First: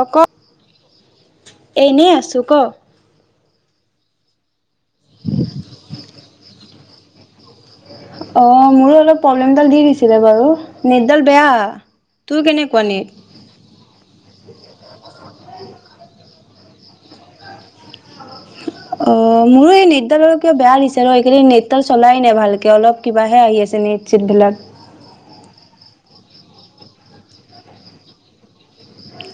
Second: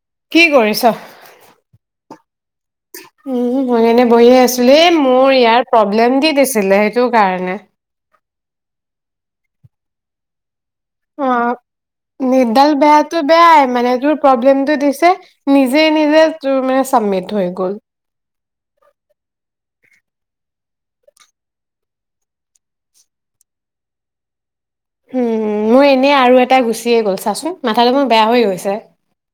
অক কি কৰিছ? এনে আছো। শুক। উম মই এনে বহিয়ে আছো। মোৰ ইয়াৰ প্ৰব্লেম দি দিছিল। আছিলে সেইটো কাৰণে। [inaudible] অ মোৰো অলপ প্ৰব্লেমডাল দি দিছিলে বাৰু। নেটডাল অ বেয়া, তোৰ নেট ডাল কেনেকুৱা নেট? বেয়াটো বেয়াই মানে তোৰ প্ৰব্লেমটো দিছে নিজে নিজে। তোৰ মানে চাবমিট হৈ গল। অ মোৰো এই নেটডাল কিবা বেয়া দিছে ৰ এইকেইদিন নেটডাল চলাই নাই ভালকে অলপ কিবাহে আহি আছে নেট চেট বিলাক। হুম, মোৰ এনেই আৰু এটা গুচিয়ে গ'ল চাচোন, মাথাটো মোৰ বেয়া হৈ গৈছে।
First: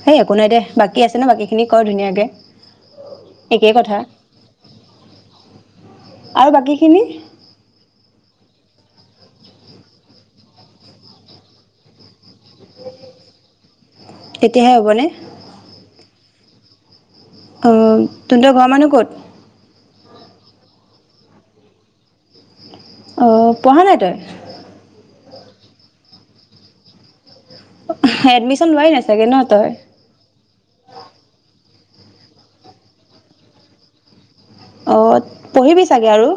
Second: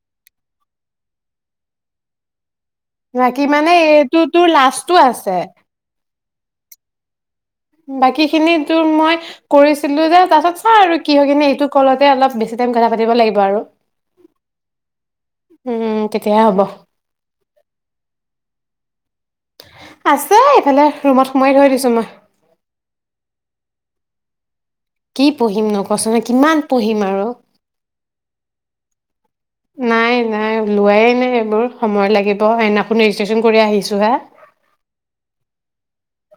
হেই একো নাই দে, বাকী আছে ন বাকী খিনি কৰ ধুনীয়াকে। বাকী একেই মানে, কথা এইটো তোৰ লাস্টো আছে। আৰু বাকীখিনি? বাকী খিনি তোৰ মই কৰিছিলো যে, তাৰ পাছত চা আৰু কিবা-কিনি এইটো কলতে অলপ বেছি টাইম কথা পাতিব লাগিব আৰু? তেতিয়াহে হ'বনে উম তেতিয়াহে হ'ব। অ' তহতৰ ঘৰ মানুহ ক'ত? আছে এইফালে, ৰুমত সোমাই থৈ দিছো মই। অ' পঢ়া নাই তই? কি পঢ়িম নো ক চোন, কিমান পঢ়িম আৰু? এডমিশন লোৱাই নাই চাগে ন তই? নাই, নাই ওলোৱাই নাই এইবোৰ। সময় লাগিব, সেইদিনাখনে ৰেজিষ্ট্ৰেশচন কৰি আহিছো হে। অ' পঢ়িবি চাগে- আৰু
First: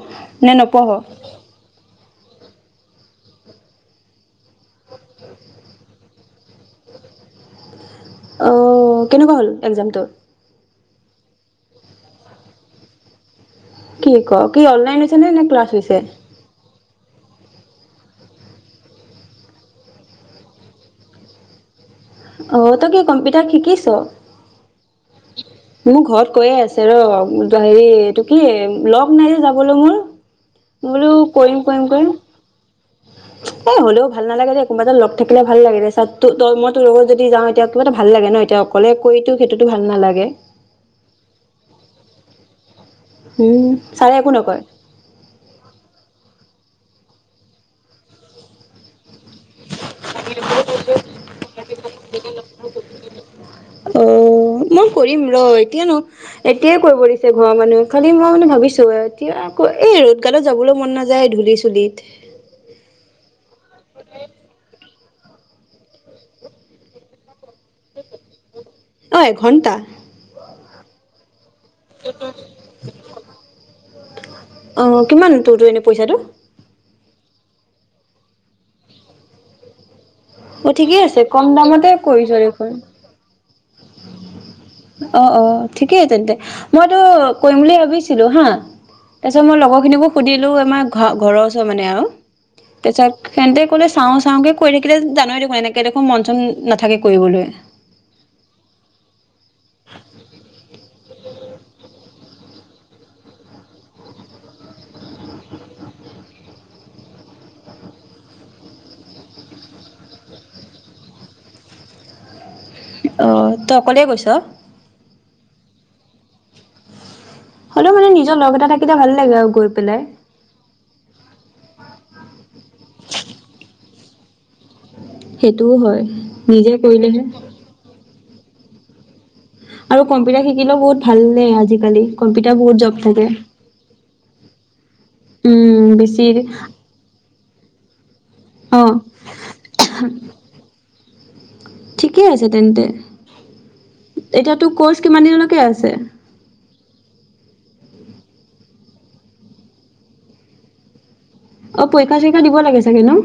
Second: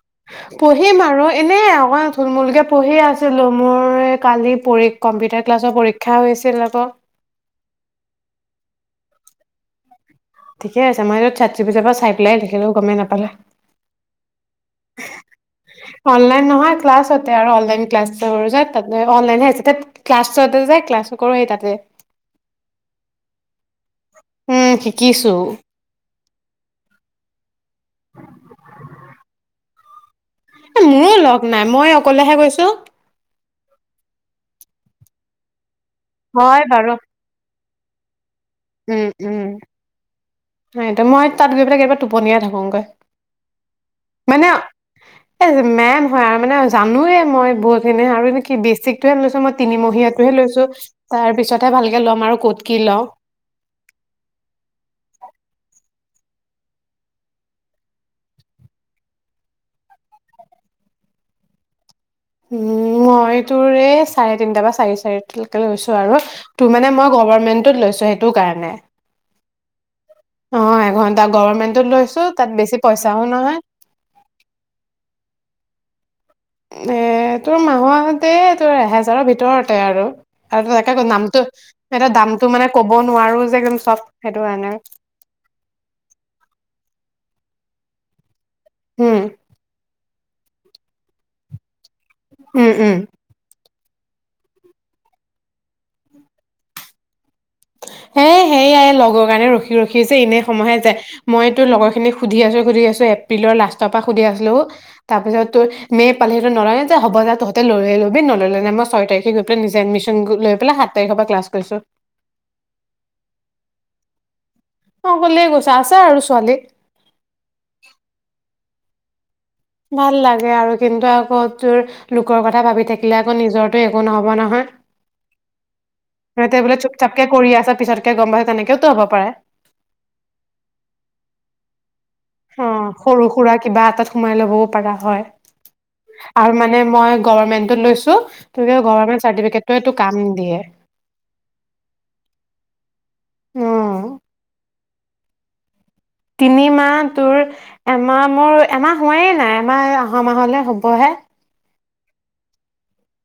নে নপঢ়? পঢ়িম আৰু এনেই থুল-মূলকৈ পঢ়ি আছিলোঁ, মোৰ কালি পৰিক কম্পিউটাৰ ক্লাছৰ পৰীক্ষা হৈ আছিল আকৌ। অঅ কেনেকুৱা হ'ল এক্সামটো? ঠিকে আছে, মই [unintelligible] পৰা চাই পেলাই লেখিলো গমেই নাপালে। কি কওঁক? কি অনলাইন হৈছে নে, নে ক্লাছ হৈছে? অনলাইন নহয় ক্লাছতে আৰু অনলাইন ক্লাছ এটা কৰিছো তাতে, অনলাইন হে আহিছে ধেৎ, ক্লাছতে যে ক্লাছো কৰো সেই তাতেই। অ তই কি কম্পিউটাৰ শিকিছ? উম শিকিছো মোৰ ঘৰত- কৈয়ে আছে ৰ- হেৰি এইটো কি লগ নাই যে যাব। বোলো মোৰ। এ মোৰ বোলো মোৰো লগ কৰিম, নাই কৰিম, মই কৰিম, অকলেহে গৈছো এ হ'লেও ভাল নালাগে দে কোনোবা এটা লগ- থাকিলে ভাল লাগে দে- তাতো তই মই তোৰ লগত যদি- [unintelligible] কিবা এটা ভাল লাগে ন? এতিয়া অকলে উম্ কৰিতো উম্ সেইটোতো ভাল নালাগে সেইটো, মই তাত গৈ পেলাই কেতিয়াবা টোপনিয়াই থাকোগৈ। উম ছাৰে একো মানে নকয় এই যে মেন হয় আৰু - তাৰ মানে জানোয়ে মই বহুত খিনি আৰু এনে কি বেসিক- এইটো হে লৈছো মই তিনিমহীয়াটোহে লৈছো, তাৰ পিছতহে ভালকে ল'ম আৰু ক'ত কি লওঁ। অঅঅ মই কৰিম ৰ এতিয়া- এতিয়াই কৰিব দিছে ঘৰৰ মানুহে, খালি মই মানে ভাবিছো এতিয়া আকৌ, এই ৰ'দ গালত যাবলৈ মন নাযায় ধূলি-চুলিত। উম্ মই তোৰ এই চাৰে তিনটা পা চাৰে চাৰিটা লেকৈ লৈ লৈছো আৰু তোৰ মানে মই গভাৰ্ণমেণ্ট - লৈছো সেইটো কাৰণে। ঘণ্টা। অ এঘন্টা গভৰ্মেণ্টত লৈছো তাত বেছি পইচাও নহয়। অ', কিমান তোৰতো এনে পইচাটো। এ তোৰ মাহতে তোৰ এহেজাৰৰ ভিতৰতে আৰু। অ', আৰু ঠিকেই তাকেটো আছে নামটো কম দামতে এনে কৰিছ দামটো মানে দেখোন। কব নোৱাৰো। যে একদম চব সেইটো কাৰণে অ অ ঠিকেই তেন্তে মইতো কৰিম বুলি ভাবিছিলো হা। উম তাৰপিছত মই লগৰ খিনিকো। সুধিলো আমাৰ ঘৰ, ঘৰৰ ওচৰত মানে আৰু উম উম তাৰপিছত হেন্তে কলৈ চাওঁ চাওঁ কে কৈ থাকিলে জানোৱেই দেখোন এনেকে দেখোন মন চন নাথাকে কৰিবলৈ। সে সেয়াই লগৰ কাৰণে ৰখি ৰখি জে এনে সময়হে যায়। মই তোৰ লগৰখিনিক সুধি আছোঁ সুধি আছোঁ এপ্ৰিলৰ লাষ্টৰ পৰা সুধি আছিলোঁ তাৰপিছত তোৰ মে' পালহো নলয়নে যে হ'ব যে তহঁতে লৈ ল'বি নল'লে নে মই ছয় তাৰিখে গৈ পেলাই নিজে এডমিশ্যন লৈ পেলাই সাত তাৰিখৰ পৰা ক্লাছ কৰিছোঁ। অ তই অকলে গৈছ? অ কলে গৈছে আছে আৰু ছোৱালী হলেও মানে নিজৰ লগ এটা থাকে। সেইয়া ভাল লাগে অ ভাল লাগে আৰু কিন্তু আকৌ তোৰ লোকৰ কথা ভাবি থাকিলে আকৌ নিজৰ [unintelligible] একো নহব নহয় সেইটোও হয় সিহঁতে নিজে বোলে চুপ চাপকে কৰিলেহে কৰি [unintelligible] গম পাই তেনেকেও তো হ'ব পাৰে আৰু কম্পিউটাৰ শিকিলেও বহুত ভাল আজিকালি কম্পিউটাৰ অ বহুত জব সৰু থাকে সুৰা কিবা এটাত সোমাই লও উম, বেছি [unintelligible] আৰু মানে মই গভৰ্মেন্টত লৈছো [unintelligible] অ'। গভৰ্মেণ্ট চাৰ্টিফিকেট টোয়ে টো কাম দিয়ে ঠিকে আছে তেন্তে উম এতিয়াতো [unintelligible] কিমান দিনলৈকে আছে তিনি মাহ তোৰ এমাহ মোৰ এমাহ হোৱাইেই নাই এমাহ অহা মাহলে হ'বহে অ পৰীক্ষা চৰীক্ষা দিব লাগে চাগে ন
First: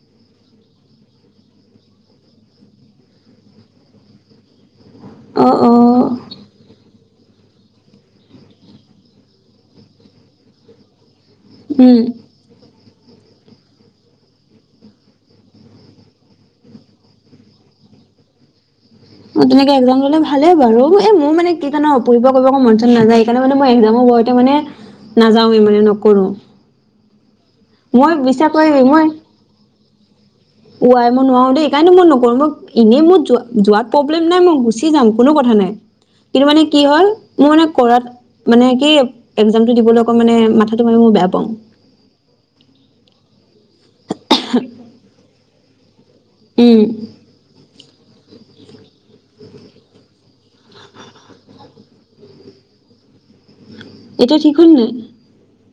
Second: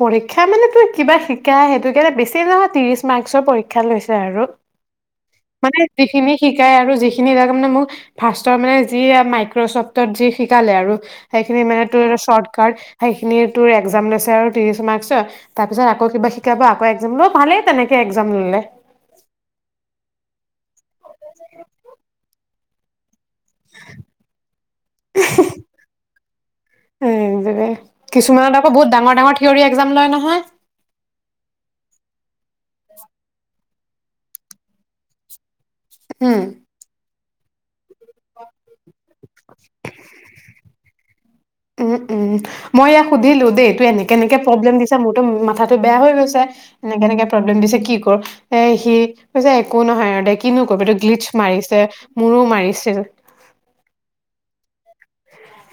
পৰীক্ষা মানে তোৰ কিবা শিকা সেইটো কে বেছি নহয় ত্ৰিশ মাৰ্কচৰ পৰীক্ষা লৈছে আৰু অ' মানে অ' যিখিনি শিকাই আৰু যিখিনি [unintelligible] মানে মোক ফাৰ্ষ্টৰ মানে যি মাইক্ৰচফ্টত যি শিকালে আৰু সেইখিনে মানে উম তোৰ শৰ্টকাট সেইখিনি তোৰ একজাম লৈছে আৰু [unintelligible] তাৰ পাছত আকৌ কিবা শিকাব আকৌ একজাম লব ভালেই তেনেকে একজাম ললে অ, তেনেকে একজাম ললে ভালে বাৰু এ মোৰ মানে কি জান? পঢ়িব কৰিব মন [unintelligible] নাযায়। সেইকাৰণে মানে মই একজামো বৰ এটা মানে নাযাওৱে মানে নকৰো। উম', কিছুমানত আকৌ বহুত ডাঙৰ ডাঙৰ থিয়ৰি এক্সজাম লয় নহয় ও ৱাই মই নোৱাৰো দেই ল, এইকাৰণেটো মই নকৰো। মই এনেই মোৰ যোৱা-যোৱাত প্ৰব্লেম নাই, মই গুচি যাম কোনো কথা নাই উম, কিন্তু মানে কি হ'ল মোৰ মানে কৰাত মানে কি, একজামটো দিবলৈ অকণ মানে মাথাটো মানে [unintelligible] উম', উম', মই ইয়াক সুধিলো দেই এইটো এনেকে এনেকে প্ৰব্লেম দিছে মোৰতো মাথাত বেয়া হৈ গ উম [unintelligible] এনেকে এনেকে প্ৰব্লেম দিছে কি এ সি কৈছে একো নহয় আৰু দে কিনো কবি এইটো গ্লিটছ মাৰিছে মোৰো মাৰি [unintelligible] এতিয়া ঠিক হল নাই?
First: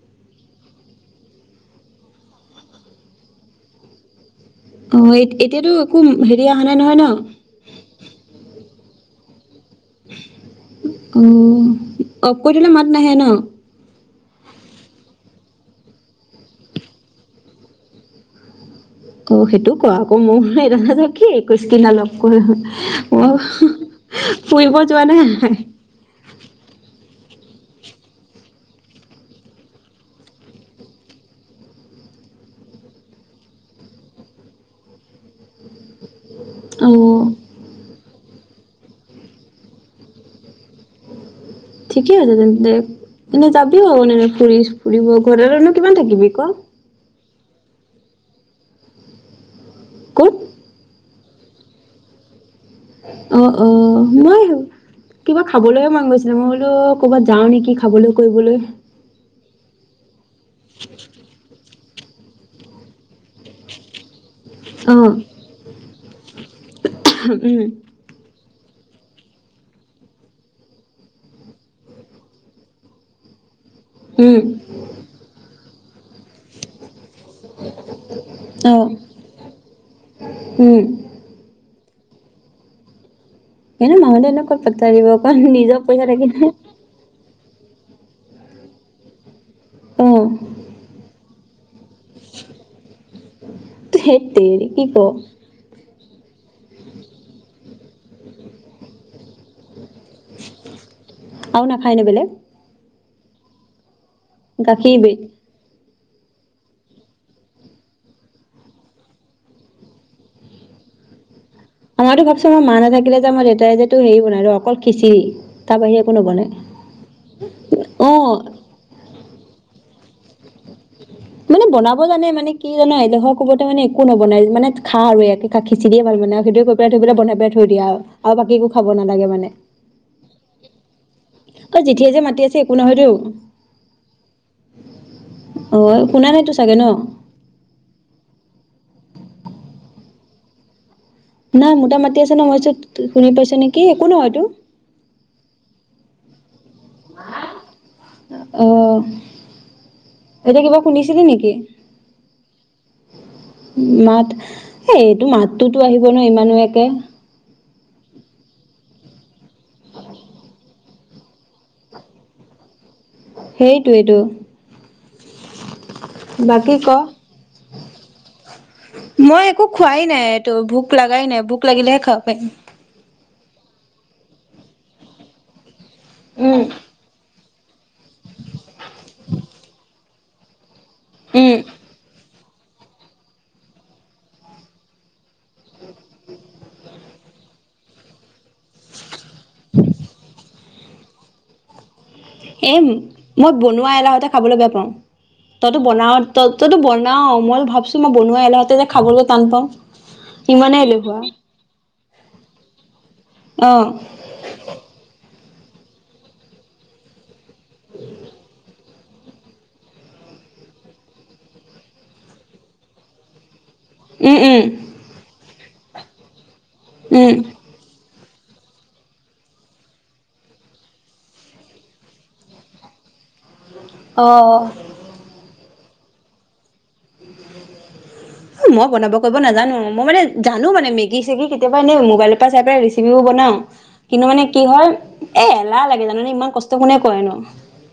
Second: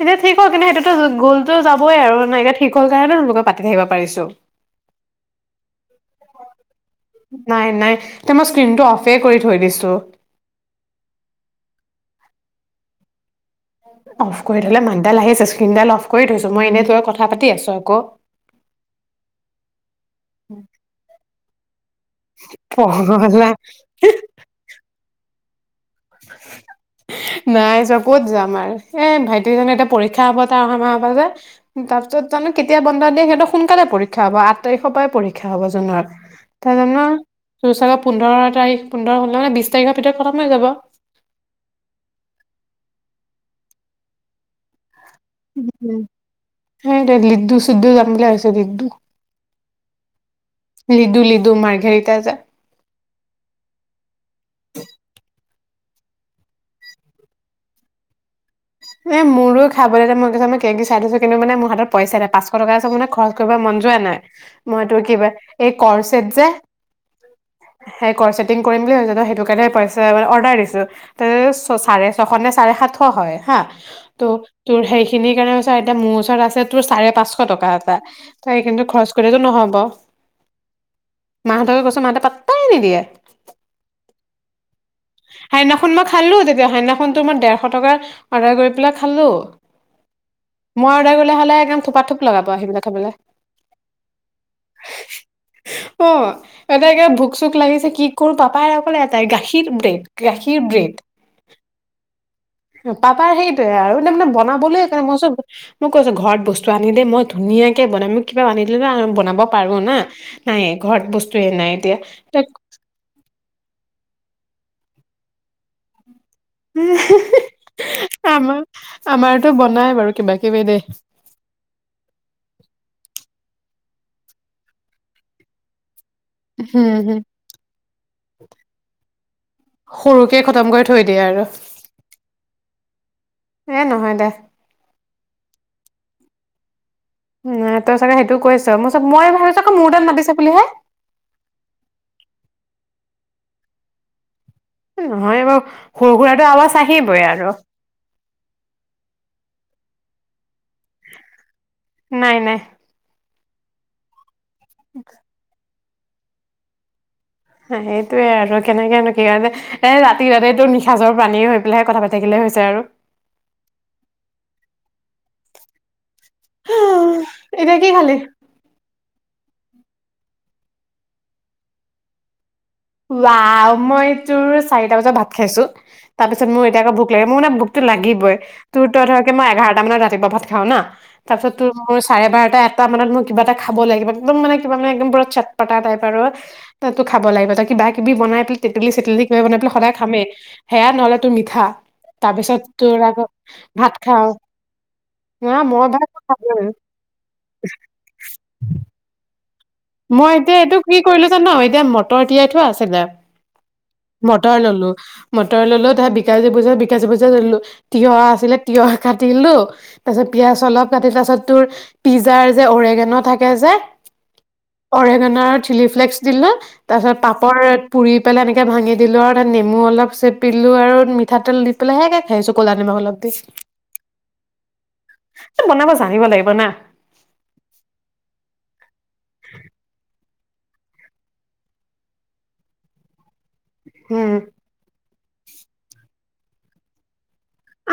এতিয়া ঠিক হল কিন্তু সেইটোতো গ'লতো যাবই আৰু এতিয়া ঠিক হ'ল কাৰণেটো তোৰ লগত পাতি থাকিব পাৰিছো অ', এতিয়াতো একো হেৰি অহা নাই নহয় ন? পে কৰি থৈ দিছো। [inaudible] উম', অ', [unintelligible] কৈ থলে মাত নাহে ন? অফ কৰি থলে মাতডাল আহি আছে। স্কিনডাল অফ কৰি থৈছো, মই ইনেই তোৰ লগত কথা পাতি আছো আকৌ অ সেইটো ক আকৌ [unintelligible] [unintelligible] কৰি, মই পগলা ফুৰিব যোৱা নাই [unintelligible] [inaudible] নাই যোৱা ক'ত যাম আৰু, এ ভাইটি জানো এতিয়া পৰীক্ষা হব তাৰ অহা মাহৰ পা যে, তাৰ পিছত জানো কেতিয়া বন্ধ দিয়ে সিহতৰ সোনকালে পৰীক্ষা হব আঠ তাৰিখৰ পৰাই পৰীক্ষা হব জুনৰ। তাৰ জানো অ', [inaudible] তোৰ চাগে পোন্ধৰ তাৰিখ, পোন্ধৰ হ'ল নহয়, বিছ তাৰিখৰ ভিতৰত খতম হৈ যাব। ঠিকে আছে তেন্তে। এনেই যাবিও [unintelligible] ফুৰি [unintelligible] ঘৰত [unintelligible] কিমান থাকিবি ক? লিদু চিদ্ধু জমিল আছে লিদু কুক লি দু মাৰঘেৰিটা আ যে, অ' অ' মই কিবা খাবলৈয়ে মন গৈছিলে মই বোলো ক'ৰবাত যাওঁ নেকি খাবলৈ কৰিবলৈ এ মোৰো খাবলৈ মই কছ মই কে কি চাই দিছো কিন্তু মে মোৰ হাতত পইচা ন পাঁচশ টকা চব মানে খৰচ কৰিব মন যোৱা নাই মই অ তোৰ কিবা এই কৰচ হেৰী যে, উম কৰিম বুলি ভাবছ সেইটো কাৰণে পইচা মে অৰ্ডাৰ দিছোঁ ত ছ চাৰে ছশ নে চাৰে সাতশ হয় হা ত তোৰ উম সেইখিনিৰ কাৰণে এতিয়া মোৰ ওচৰত আছে তোৰ চাৰে পাচ শ টকা এটা হেৰী অ কিন্তু খৰছ কৰিলে নহ'ব উম মা হতে মাহতে পাত্তাই নিদিয়ে, সকাৰে মানুহলে এনেক কত পত দিব অকণ নিজৰ সেইদিনাখন মই পইচা থাকি খালোঁ ন আদাৰ কৰি পেলাই খালোঁ মই অৰ্ডাৰ অ' হ'লে এম থোপা থোপ লগাব সেইবিলাক খাবলে ধেৎ তেৰি কি ক অ' এতাই ভোক চোক লাগিছে কি কৰো পাপাই কলে এটাই গাখীৰ ব্ৰেড গাখীৰ ব্ৰেড আৰু নাখায় নে বেলেগ পাপা সেইটোৱে আৰু মে মানে বনাবলৈ গাখীৰ সেইকাৰণে বে ম কৈছো মোক কৈছো ঘৰত বস্তু আনি দেেই মই ধুনীয়াকে বনাম মোক কিবা আনিলো ন বনাব পাৰো না নাইে ঘৰত বস্তু আমাতো ভাব ছোন মা নাথাকিলে যে দে যে তটো হেৰি বনাই ৰ অকল খিচিৰি তাৰ বাহিৰে একো নবনাই এ হে অ', আমাৰ আমাৰতো বনাই বাৰু কিবা কিবি দেই মানে বনাব জানে মানে কি জানো এডোখৰ ক'বতে মানে একো নবনাই মানে খা আৰু একে খা খিচ দিয়ে ভাল মানে আৰু সেইটোৱে কৈ পেলাই হম থৈ পেলাই হম বনাই পেলাই থৈ দিয়া আৰু বাকীো খাব নালাগে মানে সৰুকে খতম কৰি থৈ দিয়ে আৰু অ জেঠিয় যে মাতি আছে একো নহয়তো এ নহয় দে অ শুনা নেইতটো চাগে ন তই চাগে সেইটোও কৈছ মোৰ চ মই ভাবিছ আকৌ মোৰ তাত মাতিছে বুলিহে নাই মোটাা মাতি আছে ন মই চোত শুনি পাইছো নেকি একো নহয়তো নহয় এইবাৰ সৰু সুৰাটো আৱাজ চাহিবই আৰু অ', এতিয়া কিবা শুনিছিলে নেকি নাই নাই মাত এ এইটো মাতটো টো আহিব ন ইমানো একে সেইটোয়ে আৰু কেনেকেনো কি কাৰণ যে এ ৰাতি ৰাতিটো নিসাঁচৰ প্ৰাণী হৈ পেলাই কথা পাতি থাকিলেহে হৈছে আৰু সেইটোৱেইটো বাকী ক এতিয়া কি খালি মই [unintelligible] একো খোৱাই নাই এইটো ভোক লগাই নাই ভোক লাগিলেহে খাব পাৰিম ৱা মই তোৰ চাৰিটা বজাত ভাত খাইছো তাৰ পিছত মোৰ উম এতিয়া আকৌ ভোক লাগে মোৰ মানে লাগিবই তোৰ তো ধৰ কি মই এঘাৰটা মানত ৰাতিপুৱা ভাত খাও না তাৰপিছত উম তোৰ চাৰে বাৰ এ এটা মানত মই কিবা এটা খাব লাগিব একদম মানে কিবা মানে একদম ব চট পতা টাইপ আৰু তো খাব লাগিব ত কিবাকিবি বনাই কি তেতেলি-চেতেলি বনাই পালে সদায় খামেই সেয়া নহ'লে তো মিঠা তাৰপিছত এ তোৰ আকৌ মই বনোৱা ভাত এলাহতে খাওঁ খাবলৈ বেয়া পাও না তইতো মই ভাত বনাও ত খাবই। তইতো বনাও মই ভাবিছো মই বনোৱা এলাহতে যে খাবলৈ টান পাওঁ মই এতিয়া এইটো ইমানেই কি এলেহুৱা কৰিলো জান এতিয়া ম উতৰ তিয়াই থোৱা আছিলে অ মটৰ ললো মটৰ ললো তাৰছত বিকাজী পূজা বিকাজী পূজালো তিয়হ আছিলে তিয়হ কাটিলো তাৰ পাছত পিয়াজ অলপ কাটি তাৰপাছত তোৰ পিজ্জাৰ যে অওৰেগেনৰ থাকে যে উম উম অৰেগানাত চিলি ফ্লেক্স দিলো তাৰ পিছত উম পাপৰ পুৰি দি পেলাই এনেকৈ ভাঙি দিলোঁ আৰু তাত নমু অল চেপিলোঁ আৰু মিঠাতেল দি পেলাই সেয়াকৈ খাইছোঁ ক'লা নিমখ অলপ দি অঁ বনাব জানিব লাগিব না মই বনাব কৰিব নাজানো মই মানে জানো মানে মেগী চেগি কেতিয়াবা এনে মবাইলৰ পৰা চাই পাই ৰেচিপিবোৰ বনাও কিন্তু উম মানে কি হল এ এলাহ লাগে জানানে ইমান কষ্ট কোনে কৰে নু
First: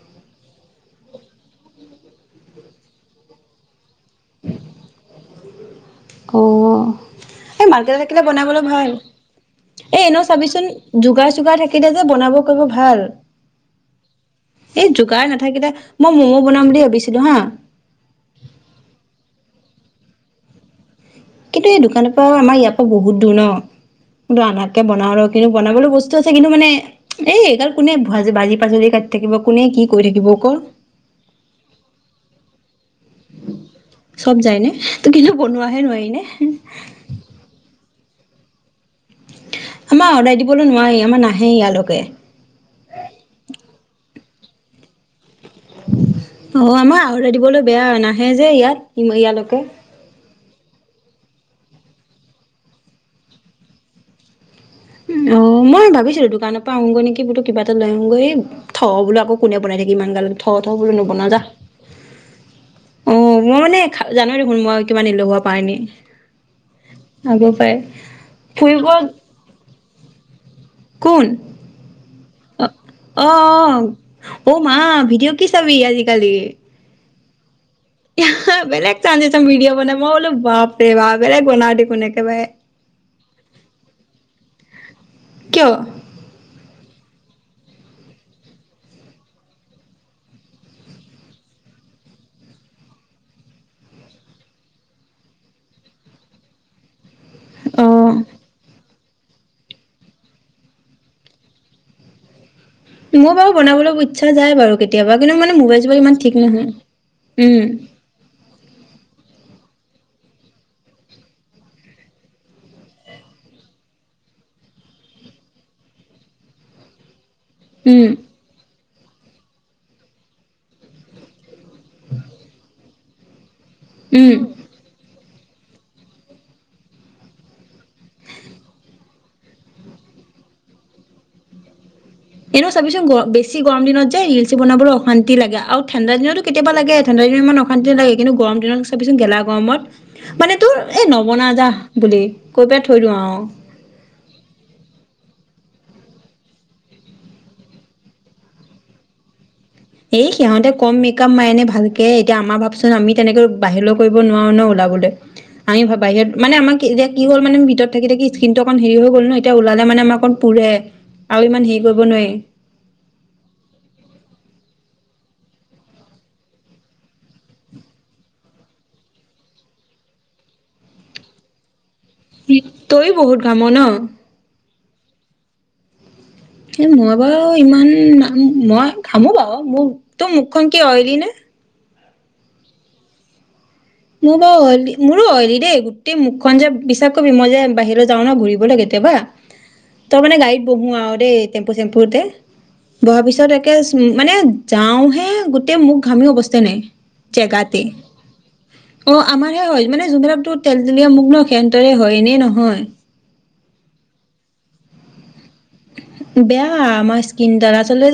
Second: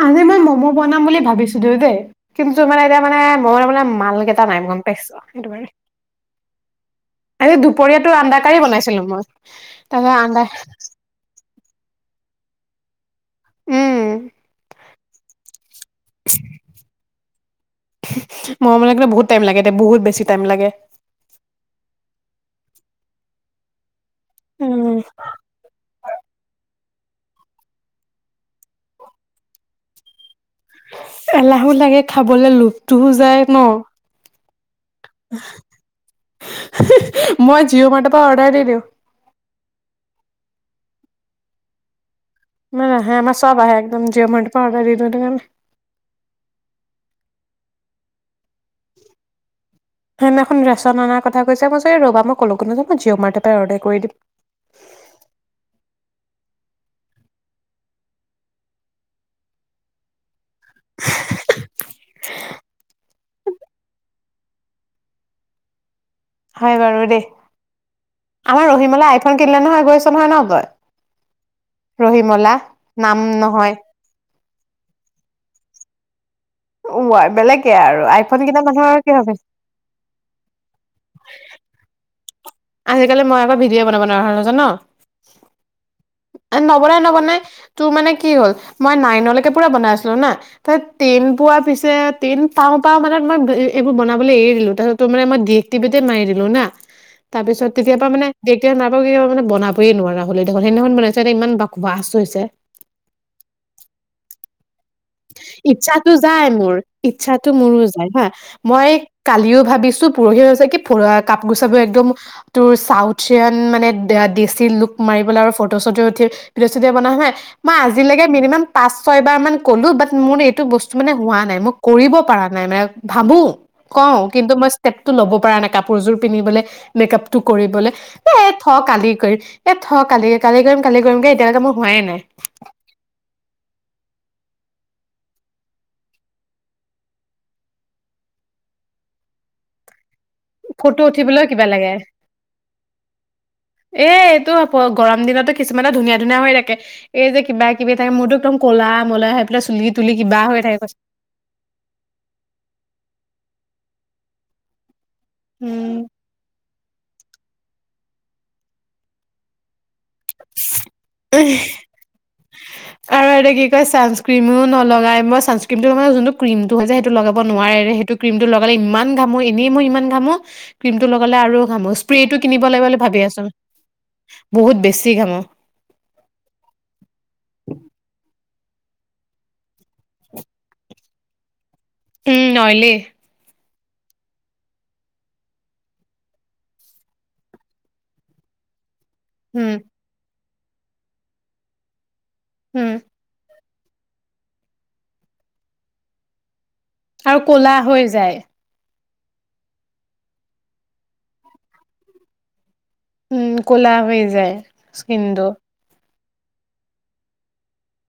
আজি মই ম'ম' বনাম বুলি ভাবিছো দেও দেই কিন্তু এতিয়া মানে মই মানে মালকেইটা নাই গমপাইছ এটোবাৰে অ এই মাৰ্কেটত থাকিলে আন্দা কাৰী বনাবলৈ ভাল বনাইছিলো মই এ তাৰপিছত এনেও আন্দা চাবিচোন যোগাৰ চোগাৰ থাকিলে যে বনাব কৰিব ভাল। উম এই যোগাৰ নাথাকিলে মই মমো বনাম বুলি ভাবিছোঁ হা মৰম লাগিলে বহুত টাইম লাগে দে বহুত বেছি টাইম লাগে কিন্তু এই দোকানৰ পৰা আমাৰ ইয়াৰ পৰা বহুত দূৰ ন কিন্তু আনাৰকে উম বনাওঁ আৰু কিন্তু বনাবলৈ বস্তু আছে কিন্তু মানে এই গাল কোনে ভাজি বাৰীৰ পাচলি কাটি থাকিব কোনে কি কৰি থাকিব ক এলাহো লাগে খাবলৈ লোভ তোও যায় ন? চব যায় নে ত কিন্তু বনোৱাহে নোৱাৰি নে হে হে মই জিঅ' মাৰ্ট অ অৰ্ডাৰ দি দিউ আমাৰ অৰ্ডাৰ দিবলৈ নোৱাৰি আমাৰ নাহে ইয়ালৈকে। আমাৰ আহে আমাৰ সব আহে একদম জিঅ' মাৰ্টৰ পৰা অৰ্ডাৰ দিওঁ সেইটো কাৰণে অ আমাৰ অৰ্ডাৰ দিবলৈ বেয়া নাহে যে ইয়াত ইয়ালৈকে। সেইদিনাখন ৰেচন অনাৰ কথা কৈছে কৈছোঁ এই ৰ'বা মই ক'লো নাযাওঁ মই জিঅ' মাৰ্টৰ পৰাই অৰ্ডাৰ কৰি দিম। অ মই ভাবিছিলোঁ দোকানৰ পৰা আহোগৈ নেকি বোলো কিবা এটা লৈ আহোগৈ--থ' বোলো আকৌ কোনে বনাই থাকি ইমান গাল থ থ বুলো নবনাওঁ যা। অ মই মানে খা জান‌ই দেখোন মই কিমান এলেহুৱা প্ৰাণী হয় বাৰু দেই। আগৰ পৰাই আমাৰ ফুৰিব ৰহিমলা আইফোন কিনিলে নহয় গৈছে তোমাৰ ন কোন? ৰহিমলা অ নাম অ নহয়। অ মা ভিডিঅ' কি চাবি আজিকালি অ আই বেলেগ এহহা বেলেগ চানজেচন ভিডিঅ' বনাও, মই বোলো বাপৰে বাপ বেলেগ বনাওঁ দেখোন একেবাৰে আজিকালি মই আকৌ ভিডিঅ' বনাব নোৱাৰা হলোঁ জান কিয়? এ ন- বনায় নবনায়, তোৰ মানে কি হল? মই নাইনলৈকে পুৰা বনাই আছিলোঁ না, তাত টেন পোৱা পিছে টেন পাওঁ পাওঁ মানে মই এইবোৰ বনাবলৈ এৰি দিলোঁ তাৰপিছত তোৰ মানে মই ডিএক্টিভেটে মাৰি দিলোঁ না তাৰ পিছত তেতিয়াৰ পৰা অ'। মানে ডিএক্টিভেট মা মই কিবা মানে বনাবই নোৱাৰা হ'লো দেখোন, সেইদিনাখন বনাইছে এতিয়া ইমান বকবাছ হৈছে মোৰ বাৰু বনাবলৈ ইচ্ছা যায় বাৰু কেতি ইচ্ছাটো যায় মোৰ, ইচ্ছাটো উম, মোৰো যায় হা। মই কালিও ভাবিছোঁ, পৰহি হৈছে কি পুৰা কাপোৰ চাপোৰ একদম তোৰ চাউথিয়ান মানে দেশী লুক মাৰিবলৈ আৰু ফটো চটো উঠি ভিডিঅ চিডিঅ বনোৱা হয়। মই উম, আজিলৈকে মিনিমাম পাঁচ, ছয়বাৰ মান ক'লোঁ, বাট মোৰ এইটো বস্তু মানে হোৱা নাই মোক কৰিব পৰা নাই মানে ভাবোঁ কওঁ, উম, কিন্তু মই স্টেপ তটো ল'ব পৰা নাই কাপোৰযোৰ পিন্ধিবলে, মেকআপ টো কৰিবলে। এ, থ কালি কৰিম এ, থ কালি-কালি কৰিম কালি কৰিম কে এতিয়ালৈকে মোৰ হোৱাই নাই। এনেও চাবিচোন গ বেছি গৰম দিনত যে ৰিলচ বনাবলৈ অশান্তি লাগে, আও ঠাণ্ডা দিনতো কেতিয়াবা লাগে ঠাণ্ডা দিনত ইমান অশান্তি নালাগে, কিন্তু গৰম দিনত চাবিচোন গেলা গৰমত মানে তোৰ ফটো এই, উঠিবলৈও নবনাও কিবা যাহ লাগে বুলি কৈ পেলাই থৈ দিওঁ আও। কিছুমানৰ ধুনীয়া-ধুনীয়া হৈ থাকে এই যে, কিবা-কিবি মোৰতটো একদম ক'লা ম'লা হৈ পেলাই চুলি তুলি এই, কিবা হৈ সিহঁতে থাকে কম কৈছে মেকআপ মাইনে ভালকে এতিয়া আমাৰ ভাবচোন আমি তেনেকৈ বাহিৰলৈ কৰিব নোৱাৰোঁ ন ওলাবলৈ। আমি উম বাহিয়ত মানে আমাক এতিয়া কি হ'লা মানে ভিতৰত থাকি-থাকি স্কিনটো অকন হেৰি হৈ গ'ল ন, এতিয়া ওলালে মানে আমা অকণ পুৰে, আৰু ইমান হেৰি কৰিব নোৱাৰি। আৰু এতো কি কয় ছানস্ক্ৰীমো নলগাই, মই ছানস্ক্ৰীমটো নহলে যোনটো ক্ৰীমটো হয় যে সেইটো লগাব নোৱাৰে ৰে সেইটো ক্ৰীম টো লগালে ইমান ঘামো এনেই মই ইমান ঘামো, ক্ৰীম টো লগালে আৰু ঘামো প্ৰিটো কিনিব লাগিব বুলি তইয়ো ভাবি বহুত আছো, ঘাম ন? বহুত বেছি ঘামো। এ, মই বাৰু ইমান মই ঘামো বাও মোৰ, তোৰ মুখখন কি অইলি নে? উম, অইলি। মোৰ বাৰু অইলী, মোৰো অইলী দেই গোটেই মুখখন যে বিশ্বাস কৰিবি মই যে বাহিৰলৈ যাও ন ঘূৰিবলে কে কেতিয়াবা উম তই মানে গাড়ীত পোহোঁ আৰু দেই টেম্পু-চেম্পুতে। উম বহাৰ পিছত এক মানে যাও হে, গোটেই মুখ ঘামি অৱস্থাই নাই। আৰু ক'লা জেগাতে হৈ যায়। অ, আমাৰহে হয় মানে যোনবিলাক তো তেল-তেলীয়া মুখ ন সেহতৰ হে হয় এনেই নহয়। উম, ক'লা হৈ যায়, স্কিনটো। বেয়া আমাৰ স্কিন ডাল আচলতে যে